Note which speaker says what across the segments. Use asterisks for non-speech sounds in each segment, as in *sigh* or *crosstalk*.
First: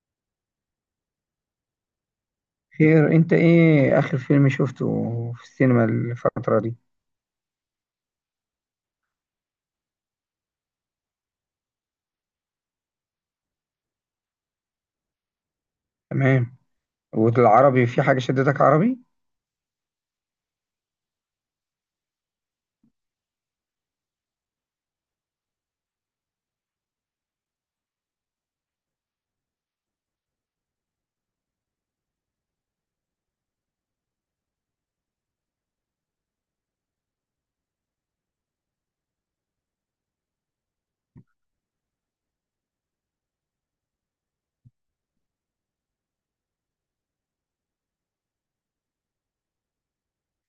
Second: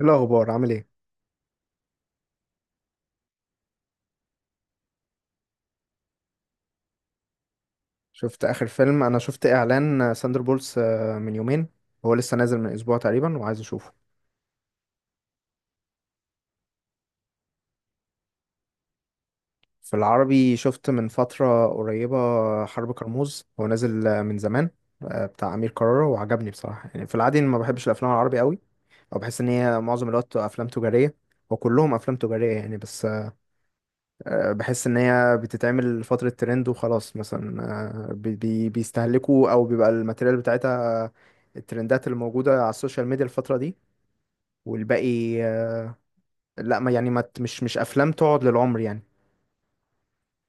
Speaker 1: إيه الأخبار؟ عامل ايه؟
Speaker 2: خير، انت ايه اخر فيلم شفته في السينما الفترة دي؟
Speaker 1: شفت آخر فيلم، أنا شفت إعلان ساندر بولس من يومين. هو لسه نازل من أسبوع تقريبا وعايز أشوفه.
Speaker 2: تمام. والعربي في حاجة شدتك عربي؟
Speaker 1: في العربي شفت من فترة قريبة حرب كرموز، هو نازل من زمان، بتاع أمير كرارة، وعجبني بصراحة. يعني في العادي أنا ما بحبش الأفلام العربي قوي، أو بحس إن هي معظم الوقت أفلام تجارية، وكلهم أفلام تجارية يعني. بس بحس ان هي بتتعمل فترة ترند وخلاص مثلا. بيستهلكوا او بيبقى الماتيريال بتاعتها، الترندات اللي موجودة على السوشيال ميديا الفترة دي، والباقي لا، ما يعني، ما ت- مش افلام تقعد للعمر يعني.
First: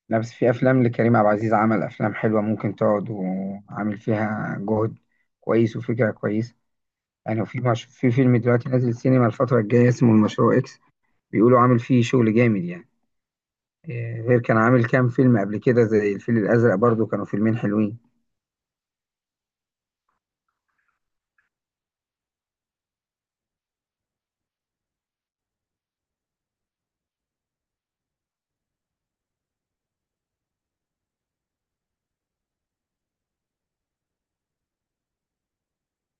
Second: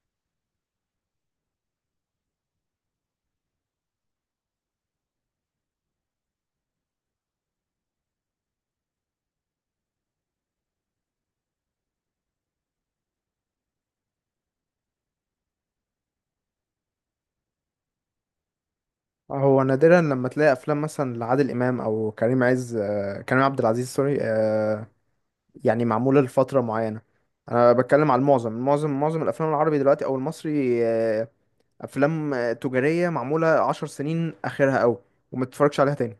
Speaker 2: لا، بس في افلام لكريم عبد العزيز، عمل افلام حلوة ممكن تقعد وعامل فيها جهد كويس وفكرة كويسة يعني. وفي مش... في فيلم دلوقتي نازل السينما الفترة الجاية اسمه المشروع اكس، بيقولوا عامل فيه شغل جامد يعني. غير كان عامل كام فيلم قبل كده زي الفيل الازرق، برضو كانوا فيلمين حلوين.
Speaker 1: هو نادرا لما تلاقي افلام مثلا لعادل امام او كريم عز، كريم عبد العزيز، سوري، يعني معمولة لفترة معينة. انا بتكلم على المعظم، معظم الافلام العربي دلوقتي او المصري، افلام تجارية معمولة 10 سنين اخرها قوي، وما تتفرجش عليها تاني.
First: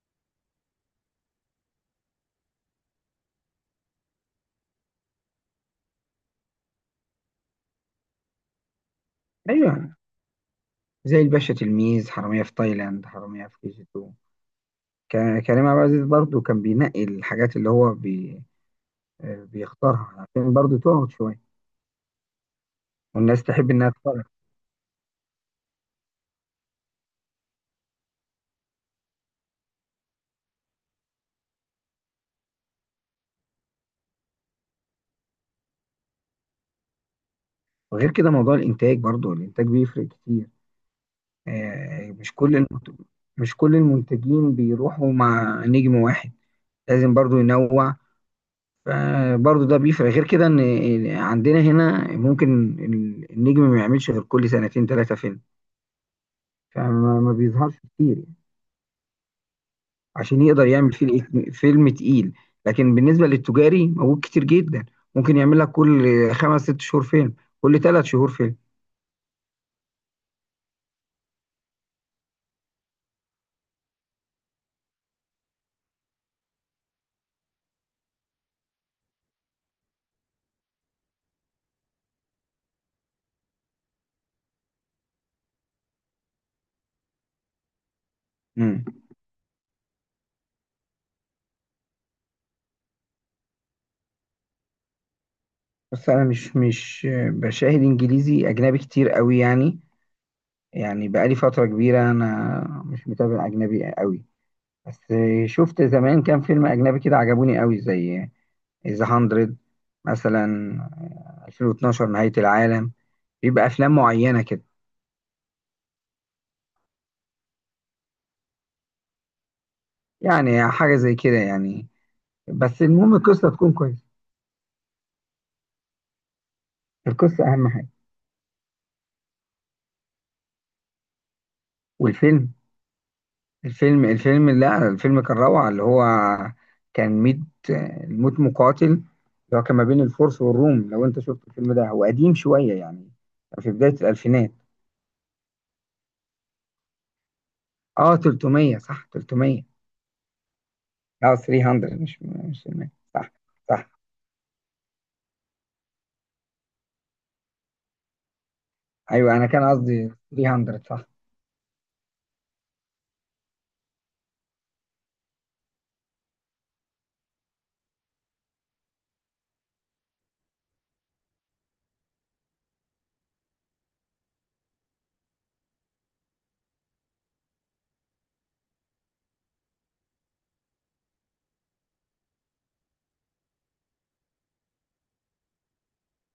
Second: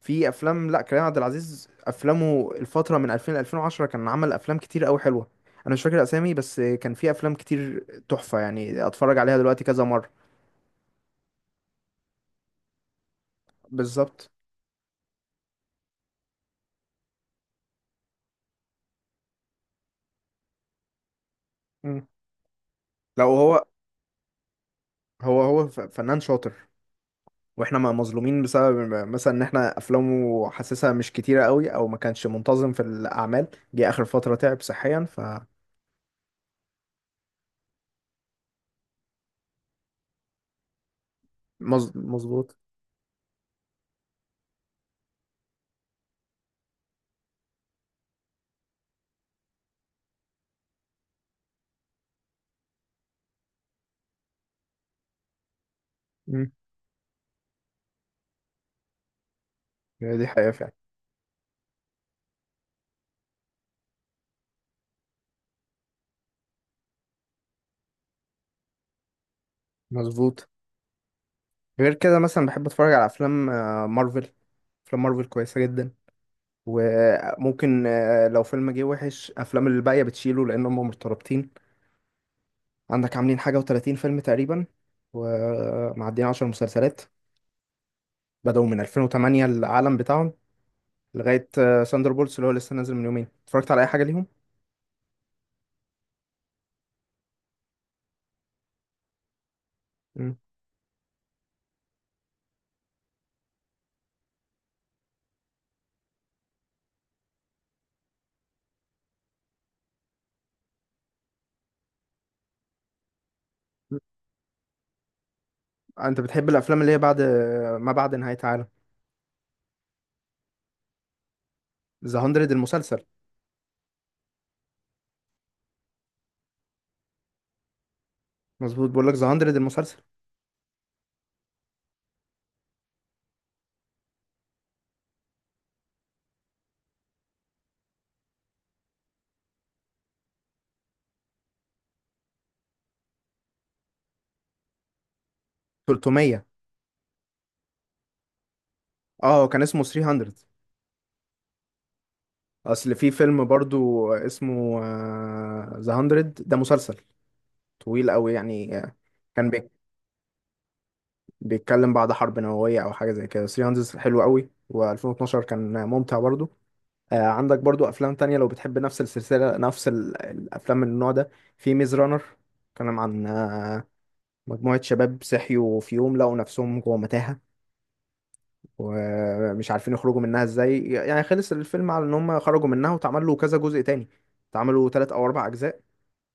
Speaker 1: في افلام، لا، كريم عبد العزيز افلامه الفتره من 2000 ل 2010 كان عمل افلام كتير قوي حلوه. انا مش فاكر اسامي، بس كان في افلام كتير تحفه يعني اتفرج عليها دلوقتي كذا
Speaker 2: ايوه،
Speaker 1: مره.
Speaker 2: زي الباشا، تلميذ، حرامية في تايلاند، حرامية في كي جي 2.
Speaker 1: بالظبط.
Speaker 2: كريم عبد العزيز برضو كان بينقي الحاجات اللي هو بي آه، بيختارها عشان برضو تقعد شوية
Speaker 1: مم. لو
Speaker 2: والناس
Speaker 1: هو،
Speaker 2: تحب إنها تتفرج.
Speaker 1: هو فنان شاطر، واحنا مظلومين بسبب مثلا ان احنا افلامه حاسسها مش كتيره قوي، او ما كانش منتظم في الاعمال، جه اخر فتره تعب صحيا ف...
Speaker 2: وغير كده موضوع الإنتاج، برضو الإنتاج بيفرق كتير. آه، مش كل
Speaker 1: مظبوط.
Speaker 2: المنت- مش كل المنتجين بيروحوا مع نجم واحد، لازم برضو ينوع. فبرضو ده بيفرق. غير كده إن عندنا هنا ممكن النجم ما يعملش غير كل سنتين ثلاثة فيلم،
Speaker 1: مم.
Speaker 2: فما ما بيظهرش كتير
Speaker 1: هي دي
Speaker 2: عشان
Speaker 1: حقيقه
Speaker 2: يقدر
Speaker 1: فعلا.
Speaker 2: يعمل فيه فيلم تقيل. لكن بالنسبة للتجاري، موجود كتير جدا، ممكن يعمل لك كل خمس ست شهور فيلم، كل ثلاث شهور فيلم.
Speaker 1: مظبوط. غير كده مثلا بحب اتفرج على افلام مارفل. افلام مارفل كويسه جدا، وممكن لو فيلم جه وحش، افلام اللي الباقيه بتشيله لان هم مرتبطين. عندك عاملين حاجه و30 فيلم تقريبا، ومعديين 10 مسلسلات، بدأوا من
Speaker 2: امم.
Speaker 1: 2008 العالم بتاعهم لغايه ساندر بولتس اللي هو لسه نازل من يومين. اتفرجت على اي حاجه ليهم؟
Speaker 2: بس انا مش بشاهد انجليزي اجنبي كتير قوي يعني.
Speaker 1: مم.
Speaker 2: يعني بقالي فترة كبيرة انا مش متابع اجنبي قوي. بس شفت زمان كام فيلم اجنبي كده عجبوني قوي، زي ذا 100 مثلا، 2012 نهاية العالم. بيبقى افلام معينة كده.
Speaker 1: انت بتحب الافلام اللي هي بعد، ما بعد نهايه عالم؟
Speaker 2: يعني حاجة زي كده يعني.
Speaker 1: ذا 100
Speaker 2: بس
Speaker 1: المسلسل.
Speaker 2: المهم القصه تكون كويسه، القصه اهم حاجه.
Speaker 1: مظبوط، بقول لك ذا 100 المسلسل.
Speaker 2: والفيلم الفيلم الفيلم لا الفيلم كان روعه، اللي هو كان ميت، الموت مقاتل، اللي هو كان ما بين الفرس والروم. لو انت شفت الفيلم ده، هو قديم شويه يعني، كان في بدايه الالفينات.
Speaker 1: 300.
Speaker 2: اه، 300، صح،
Speaker 1: اه كان
Speaker 2: 300.
Speaker 1: اسمه 300.
Speaker 2: اه، 300، مش 300.
Speaker 1: اصل في
Speaker 2: صح،
Speaker 1: فيلم
Speaker 2: صح.
Speaker 1: برضو اسمه ذا 100، ده مسلسل طويل قوي يعني.
Speaker 2: ايوه، انا
Speaker 1: كان
Speaker 2: كان
Speaker 1: بيك-
Speaker 2: قصدي 300، صح.
Speaker 1: بيتكلم بعد حرب نووية أو حاجة زي كده. 300 حلو قوي، و2012 كان ممتع برضو. آه عندك برضو أفلام تانية لو بتحب نفس السلسلة، نفس الأفلام من النوع ده. في ميز رانر، كان عن مجموعة شباب صحيوا في يوم لقوا نفسهم جوه متاهة ومش عارفين يخرجوا منها ازاي. يعني خلص الفيلم على ان هم خرجوا منها، واتعمل له كذا جزء تاني، اتعملوا تلات او اربع اجزاء.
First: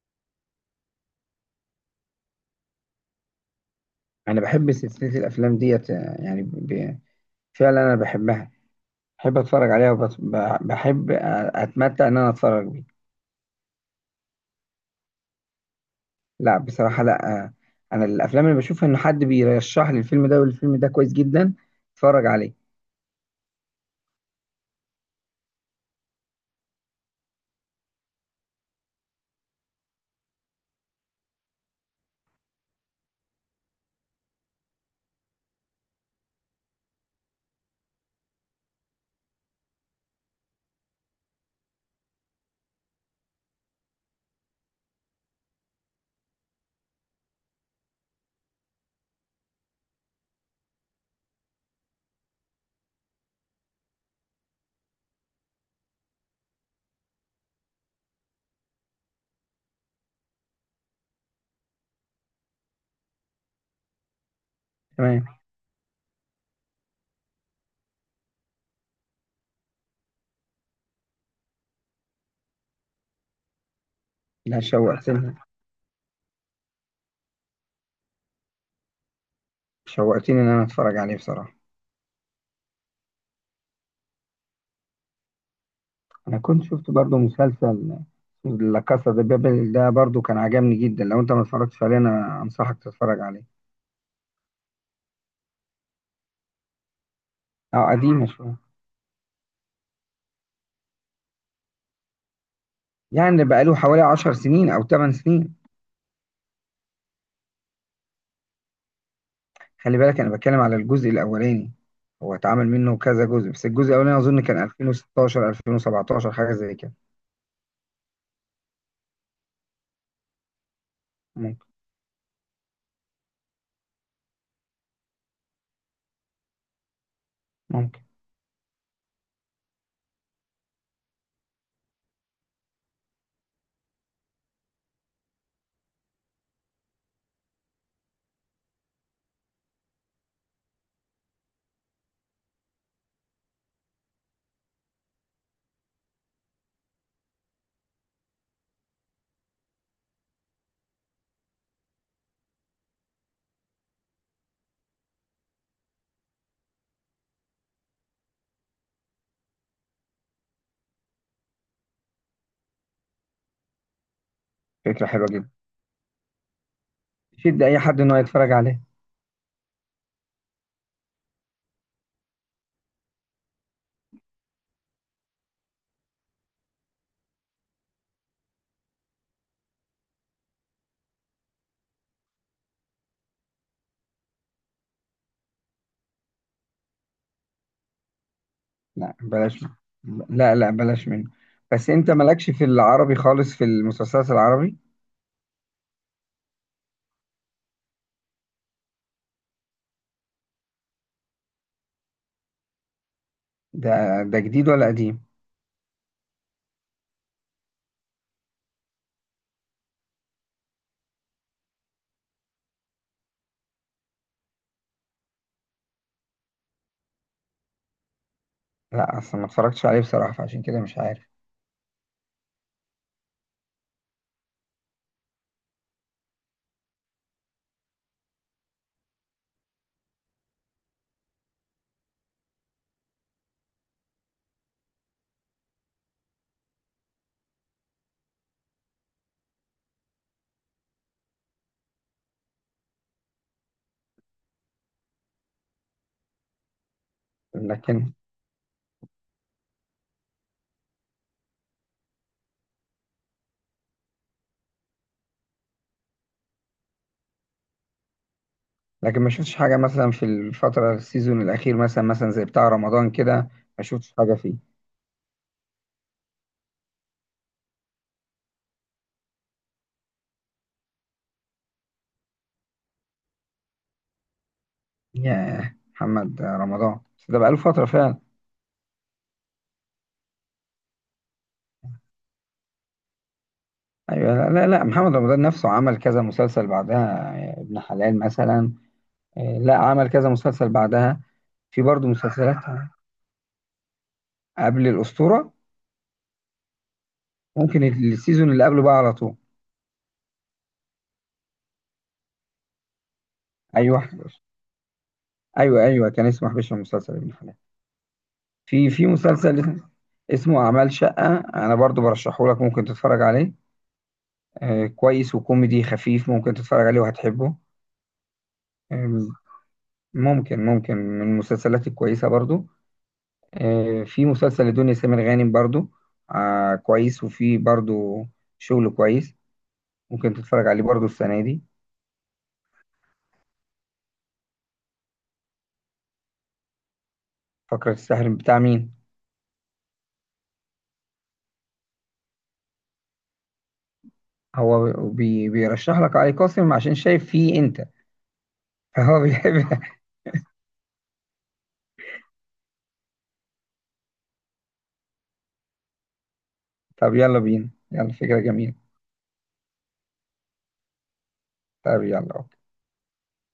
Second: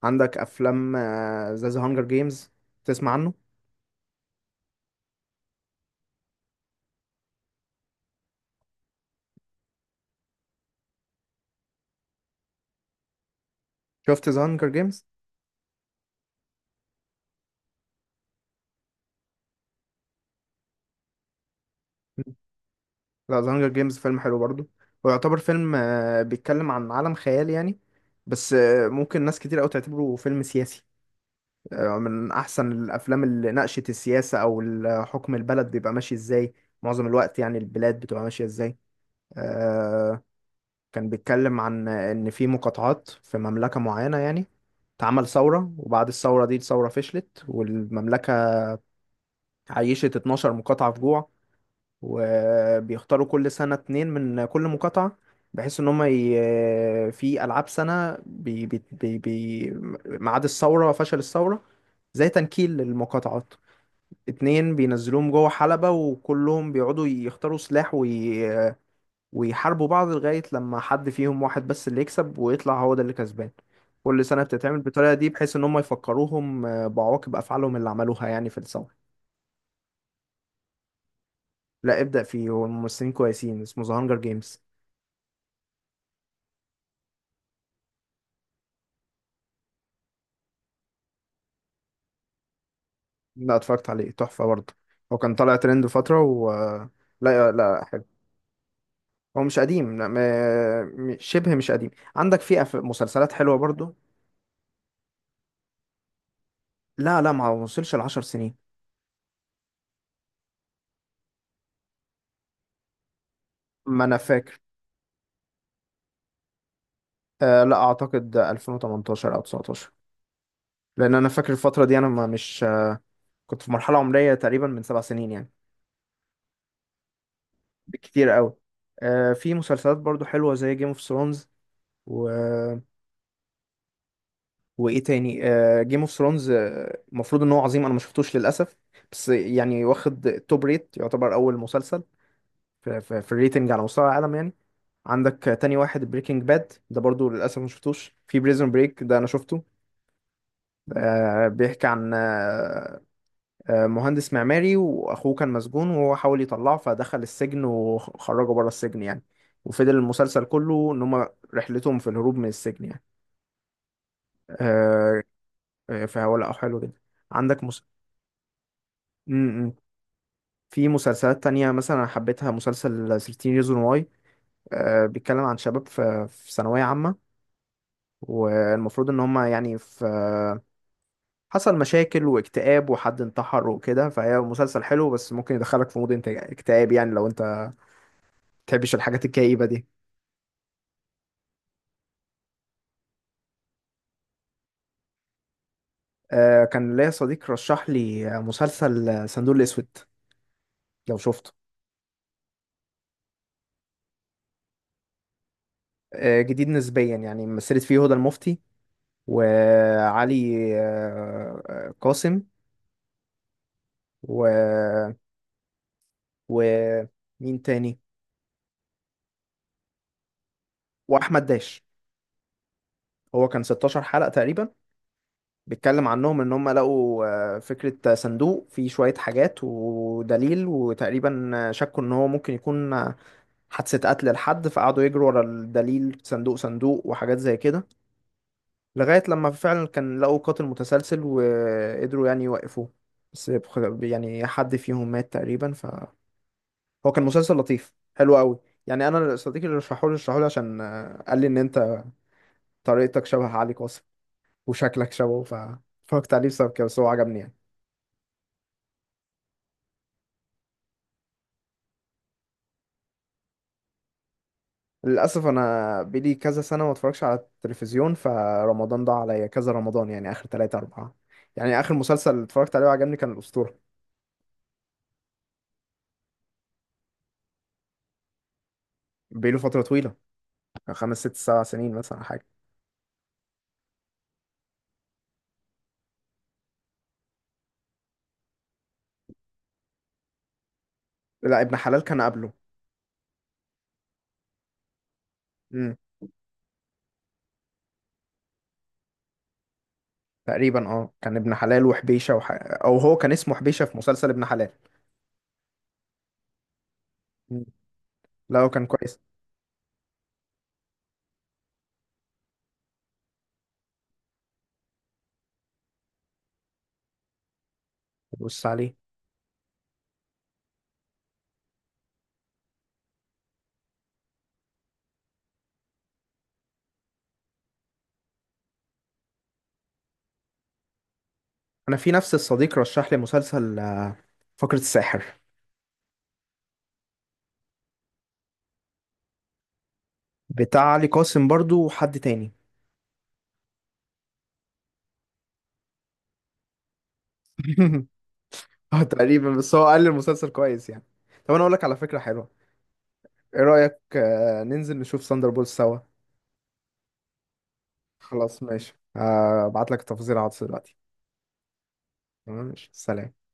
Speaker 1: عندك افلام زي ذا هانجر جيمز، تسمع عنه؟
Speaker 2: انا بحب سلسله الافلام ديت، يعني فعلا انا بحبها، بحب اتفرج عليها وبحب اتمتع ان انا اتفرج بيها.
Speaker 1: شفت ذا هانجر جيمز؟
Speaker 2: لا، بصراحة لا. أنا الأفلام اللي بشوفها إن حد بيرشح لي الفيلم ده والفيلم ده كويس جدا أتفرج عليه.
Speaker 1: لا، زهانجر جيمز فيلم حلو برضه. هو يعتبر فيلم، بيتكلم عن عالم خيال يعني. بس ممكن ناس كتير قوي تعتبره فيلم سياسي. من احسن الافلام اللي ناقشت السياسة او حكم البلد بيبقى ماشي ازاي، معظم الوقت يعني البلاد بتبقى ماشية ازاي. آه، كان بيتكلم عن ان في مقاطعات في مملكة معينة يعني، اتعمل ثورة، وبعد الثورة دي الثورة فشلت، والمملكة عيشت 12 مقاطعة في جوع. وبيختاروا كل سنة اتنين من كل مقاطعة، بحيث ان هم في العاب سنة ميعاد الثورة وفشل الثورة، زي تنكيل للمقاطعات. اتنين
Speaker 2: تمام.
Speaker 1: بينزلوهم جوه حلبة، وكلهم بيقعدوا يختاروا سلاح ويحاربوا بعض لغاية لما حد فيهم، واحد بس اللي يكسب ويطلع، هو ده اللي كسبان. كل سنة
Speaker 2: لا،
Speaker 1: بتتعمل بالطريقة دي،
Speaker 2: شوقتني،
Speaker 1: بحيث ان هم يفكروهم بعواقب افعالهم اللي عملوها يعني في الثورة.
Speaker 2: شوقتني إن أنا أتفرج عليه بصراحة.
Speaker 1: لا، ابدأ فيه، هو الممثلين كويسين، اسمه ذا هانجر جيمز.
Speaker 2: أنا كنت شفت برضو مسلسل لا كاسا دي بابل، ده برضو كان عجبني جدا. لو أنت ما اتفرجتش عليه، أنا أنصحك تتفرج
Speaker 1: لا،
Speaker 2: عليه.
Speaker 1: اتفرجت عليه تحفة برضه. هو كان طالع ترند فترة و... لا لا،
Speaker 2: أه
Speaker 1: حلو.
Speaker 2: قديم شوية،
Speaker 1: هو مش قديم، لا م... م- شبه مش قديم. عندك في مسلسلات
Speaker 2: يعني
Speaker 1: حلوة
Speaker 2: بقاله
Speaker 1: برضه.
Speaker 2: حوالي عشر سنين أو تمن سنين.
Speaker 1: لا لا، ما وصلش ال10 سنين.
Speaker 2: خلي بالك، أنا بتكلم على الجزء الأولاني. هو اتعمل منه كذا جزء، بس الجزء
Speaker 1: ما أنا
Speaker 2: الأولاني أظن
Speaker 1: فاكر.
Speaker 2: كان 2016 2017، حاجة زي كده.
Speaker 1: آه لا، أعتقد 2018 أو 19، لأن أنا فاكر
Speaker 2: ممكن
Speaker 1: الفترة دي أنا ما مش كنت في مرحلة عمرية تقريبا من 7 سنين يعني،
Speaker 2: ممكن
Speaker 1: بالكتير قوي. آه في مسلسلات برضه حلوة زي جيم اوف ثرونز. وايه تاني؟ جيم اوف ثرونز المفروض ان هو عظيم، انا ما شفتوش للاسف. بس يعني واخد توب ريت، يعتبر اول مسلسل في الريتنج على مستوى العالم يعني. عندك تاني واحد، بريكنج باد، ده برضو للاسف ما شفتوش. في بريزون بريك ده انا شفته. بيحكي عن مهندس معماري واخوه كان مسجون، وهو حاول يطلعه فدخل السجن وخرجه بره السجن يعني. وفضل المسلسل كله ان هم رحلتهم في الهروب من السجن يعني.
Speaker 2: فكرة
Speaker 1: آه،
Speaker 2: حلوة جدا،
Speaker 1: فهو لا، حلو جدا.
Speaker 2: شد
Speaker 1: عندك
Speaker 2: أي
Speaker 1: مس...
Speaker 2: حد إن هو يتفرج عليه.
Speaker 1: م- م. في مسلسلات تانية مثلا أنا حبيتها، مسلسل 13 Reasons Why. بيتكلم عن شباب في في ثانوية عامة، والمفروض إن هما يعني في... حصل مشاكل واكتئاب وحد انتحر وكده، فهي مسلسل حلو، بس ممكن يدخلك في مود اكتئاب يعني لو أنت بتحبش
Speaker 2: لا،
Speaker 1: الحاجات
Speaker 2: بلاش
Speaker 1: الكئيبة
Speaker 2: منه.
Speaker 1: دي.
Speaker 2: لا، لا، بلاش منه. بس أنت مالكش في العربي خالص، في المسلسلات العربي.
Speaker 1: كان ليا صديق رشح لي مسلسل صندوق الأسود، لو شفته.
Speaker 2: ده ده جديد ولا قديم؟
Speaker 1: جديد نسبيا يعني. مثلت فيه هدى المفتي، وعلي قاسم، و... ومين تاني؟
Speaker 2: لا، أصلا ما اتفرجتش عليه بصراحة، فعشان كده مش عارف.
Speaker 1: واحمد داش. هو كان 16 حلقة تقريبا، بيتكلم عنهم ان هم لقوا فكرة صندوق فيه شوية حاجات ودليل، وتقريبا شكوا ان هو ممكن يكون حادثة قتل لحد، فقعدوا يجروا ورا الدليل، صندوق صندوق وحاجات زي كده، لغاية لما فعلا كان لقوا قاتل متسلسل وقدروا يعني يوقفوه. بس يعني حد فيهم مات تقريبا. فهو كان مسلسل لطيف
Speaker 2: لكن
Speaker 1: حلو قوي يعني. انا صديقي اللي رشحهولي عشان قال لي ان انت طريقتك شبه علي قاسم وشكلك شبهه، فاتفرجت عليه بسبب كده، بس هو عجبني يعني.
Speaker 2: لكن ما شفتش حاجة، مثلا في الفترة السيزون الأخير، مثلا زي بتاع رمضان كده، ما شفتش حاجة فيه.
Speaker 1: للأسف أنا بقالي كذا سنة ما اتفرجش على التلفزيون، فرمضان ضاع عليا كذا رمضان يعني، آخر تلاتة أربعة. يعني آخر مسلسل اتفرجت عليه وعجبني كان الأسطورة.
Speaker 2: ياه، محمد رمضان، بس ده بقاله فترة فعلا.
Speaker 1: بقاله فترة طويلة، كان 5 6 7 سنين مثلا حاجة.
Speaker 2: أيوة، لا، لا، لا، محمد رمضان نفسه عمل كذا مسلسل بعدها. ابن حلال مثلا. لا عمل كذا مسلسل بعدها.
Speaker 1: لا، ابن
Speaker 2: في
Speaker 1: حلال
Speaker 2: برضه
Speaker 1: كان قبله.
Speaker 2: مسلسلات قبل الأسطورة.
Speaker 1: امم،
Speaker 2: ممكن السيزون اللي قبله بقى على طول.
Speaker 1: تقريبا. اه كان ابن حلال وحبيشة أو هو كان اسمه حبيشة في
Speaker 2: أيوه،
Speaker 1: مسلسل
Speaker 2: حبيش.
Speaker 1: ابن حلال.
Speaker 2: أيوه، أيوه، كان اسمه حبيش المسلسل ابن حلال.
Speaker 1: مم. لا هو كان
Speaker 2: في
Speaker 1: كويس.
Speaker 2: مسلسل اسمه أعمال شقة، أنا برضه برشحه لك، ممكن تتفرج عليه. آه كويس وكوميدي خفيف، ممكن تتفرج عليه وهتحبه.
Speaker 1: بص عليه.
Speaker 2: آه. ممكن من المسلسلات الكويسة برضه. آه، في مسلسل لدنيا سمير غانم برضه، آه كويس وفي برضه شغل كويس، ممكن تتفرج عليه برضه السنة دي.
Speaker 1: أنا في نفس الصديق رشح لي مسلسل فقرة الساحر.
Speaker 2: فقرة السحر بتاع مين؟
Speaker 1: بتاع علي قاسم برضو وحد تاني.
Speaker 2: هو بيرشح لك علي قاسم عشان شايف فيه انت.
Speaker 1: *laughs* اه
Speaker 2: فهو
Speaker 1: تقريبا، بس
Speaker 2: بيحب.
Speaker 1: هو قال لي المسلسل كويس يعني. طب انا اقول لك على فكرة حلوة، ايه رأيك ننزل نشوف ساندر بولز سوا؟
Speaker 2: *laughs* طب يلا بينا، يلا، فكرة
Speaker 1: خلاص
Speaker 2: جميلة.
Speaker 1: ماشي، ابعت لك التفاصيل على الواتس دلوقتي.
Speaker 2: طب يلا.
Speaker 1: تمام؟ ماشي، سلام.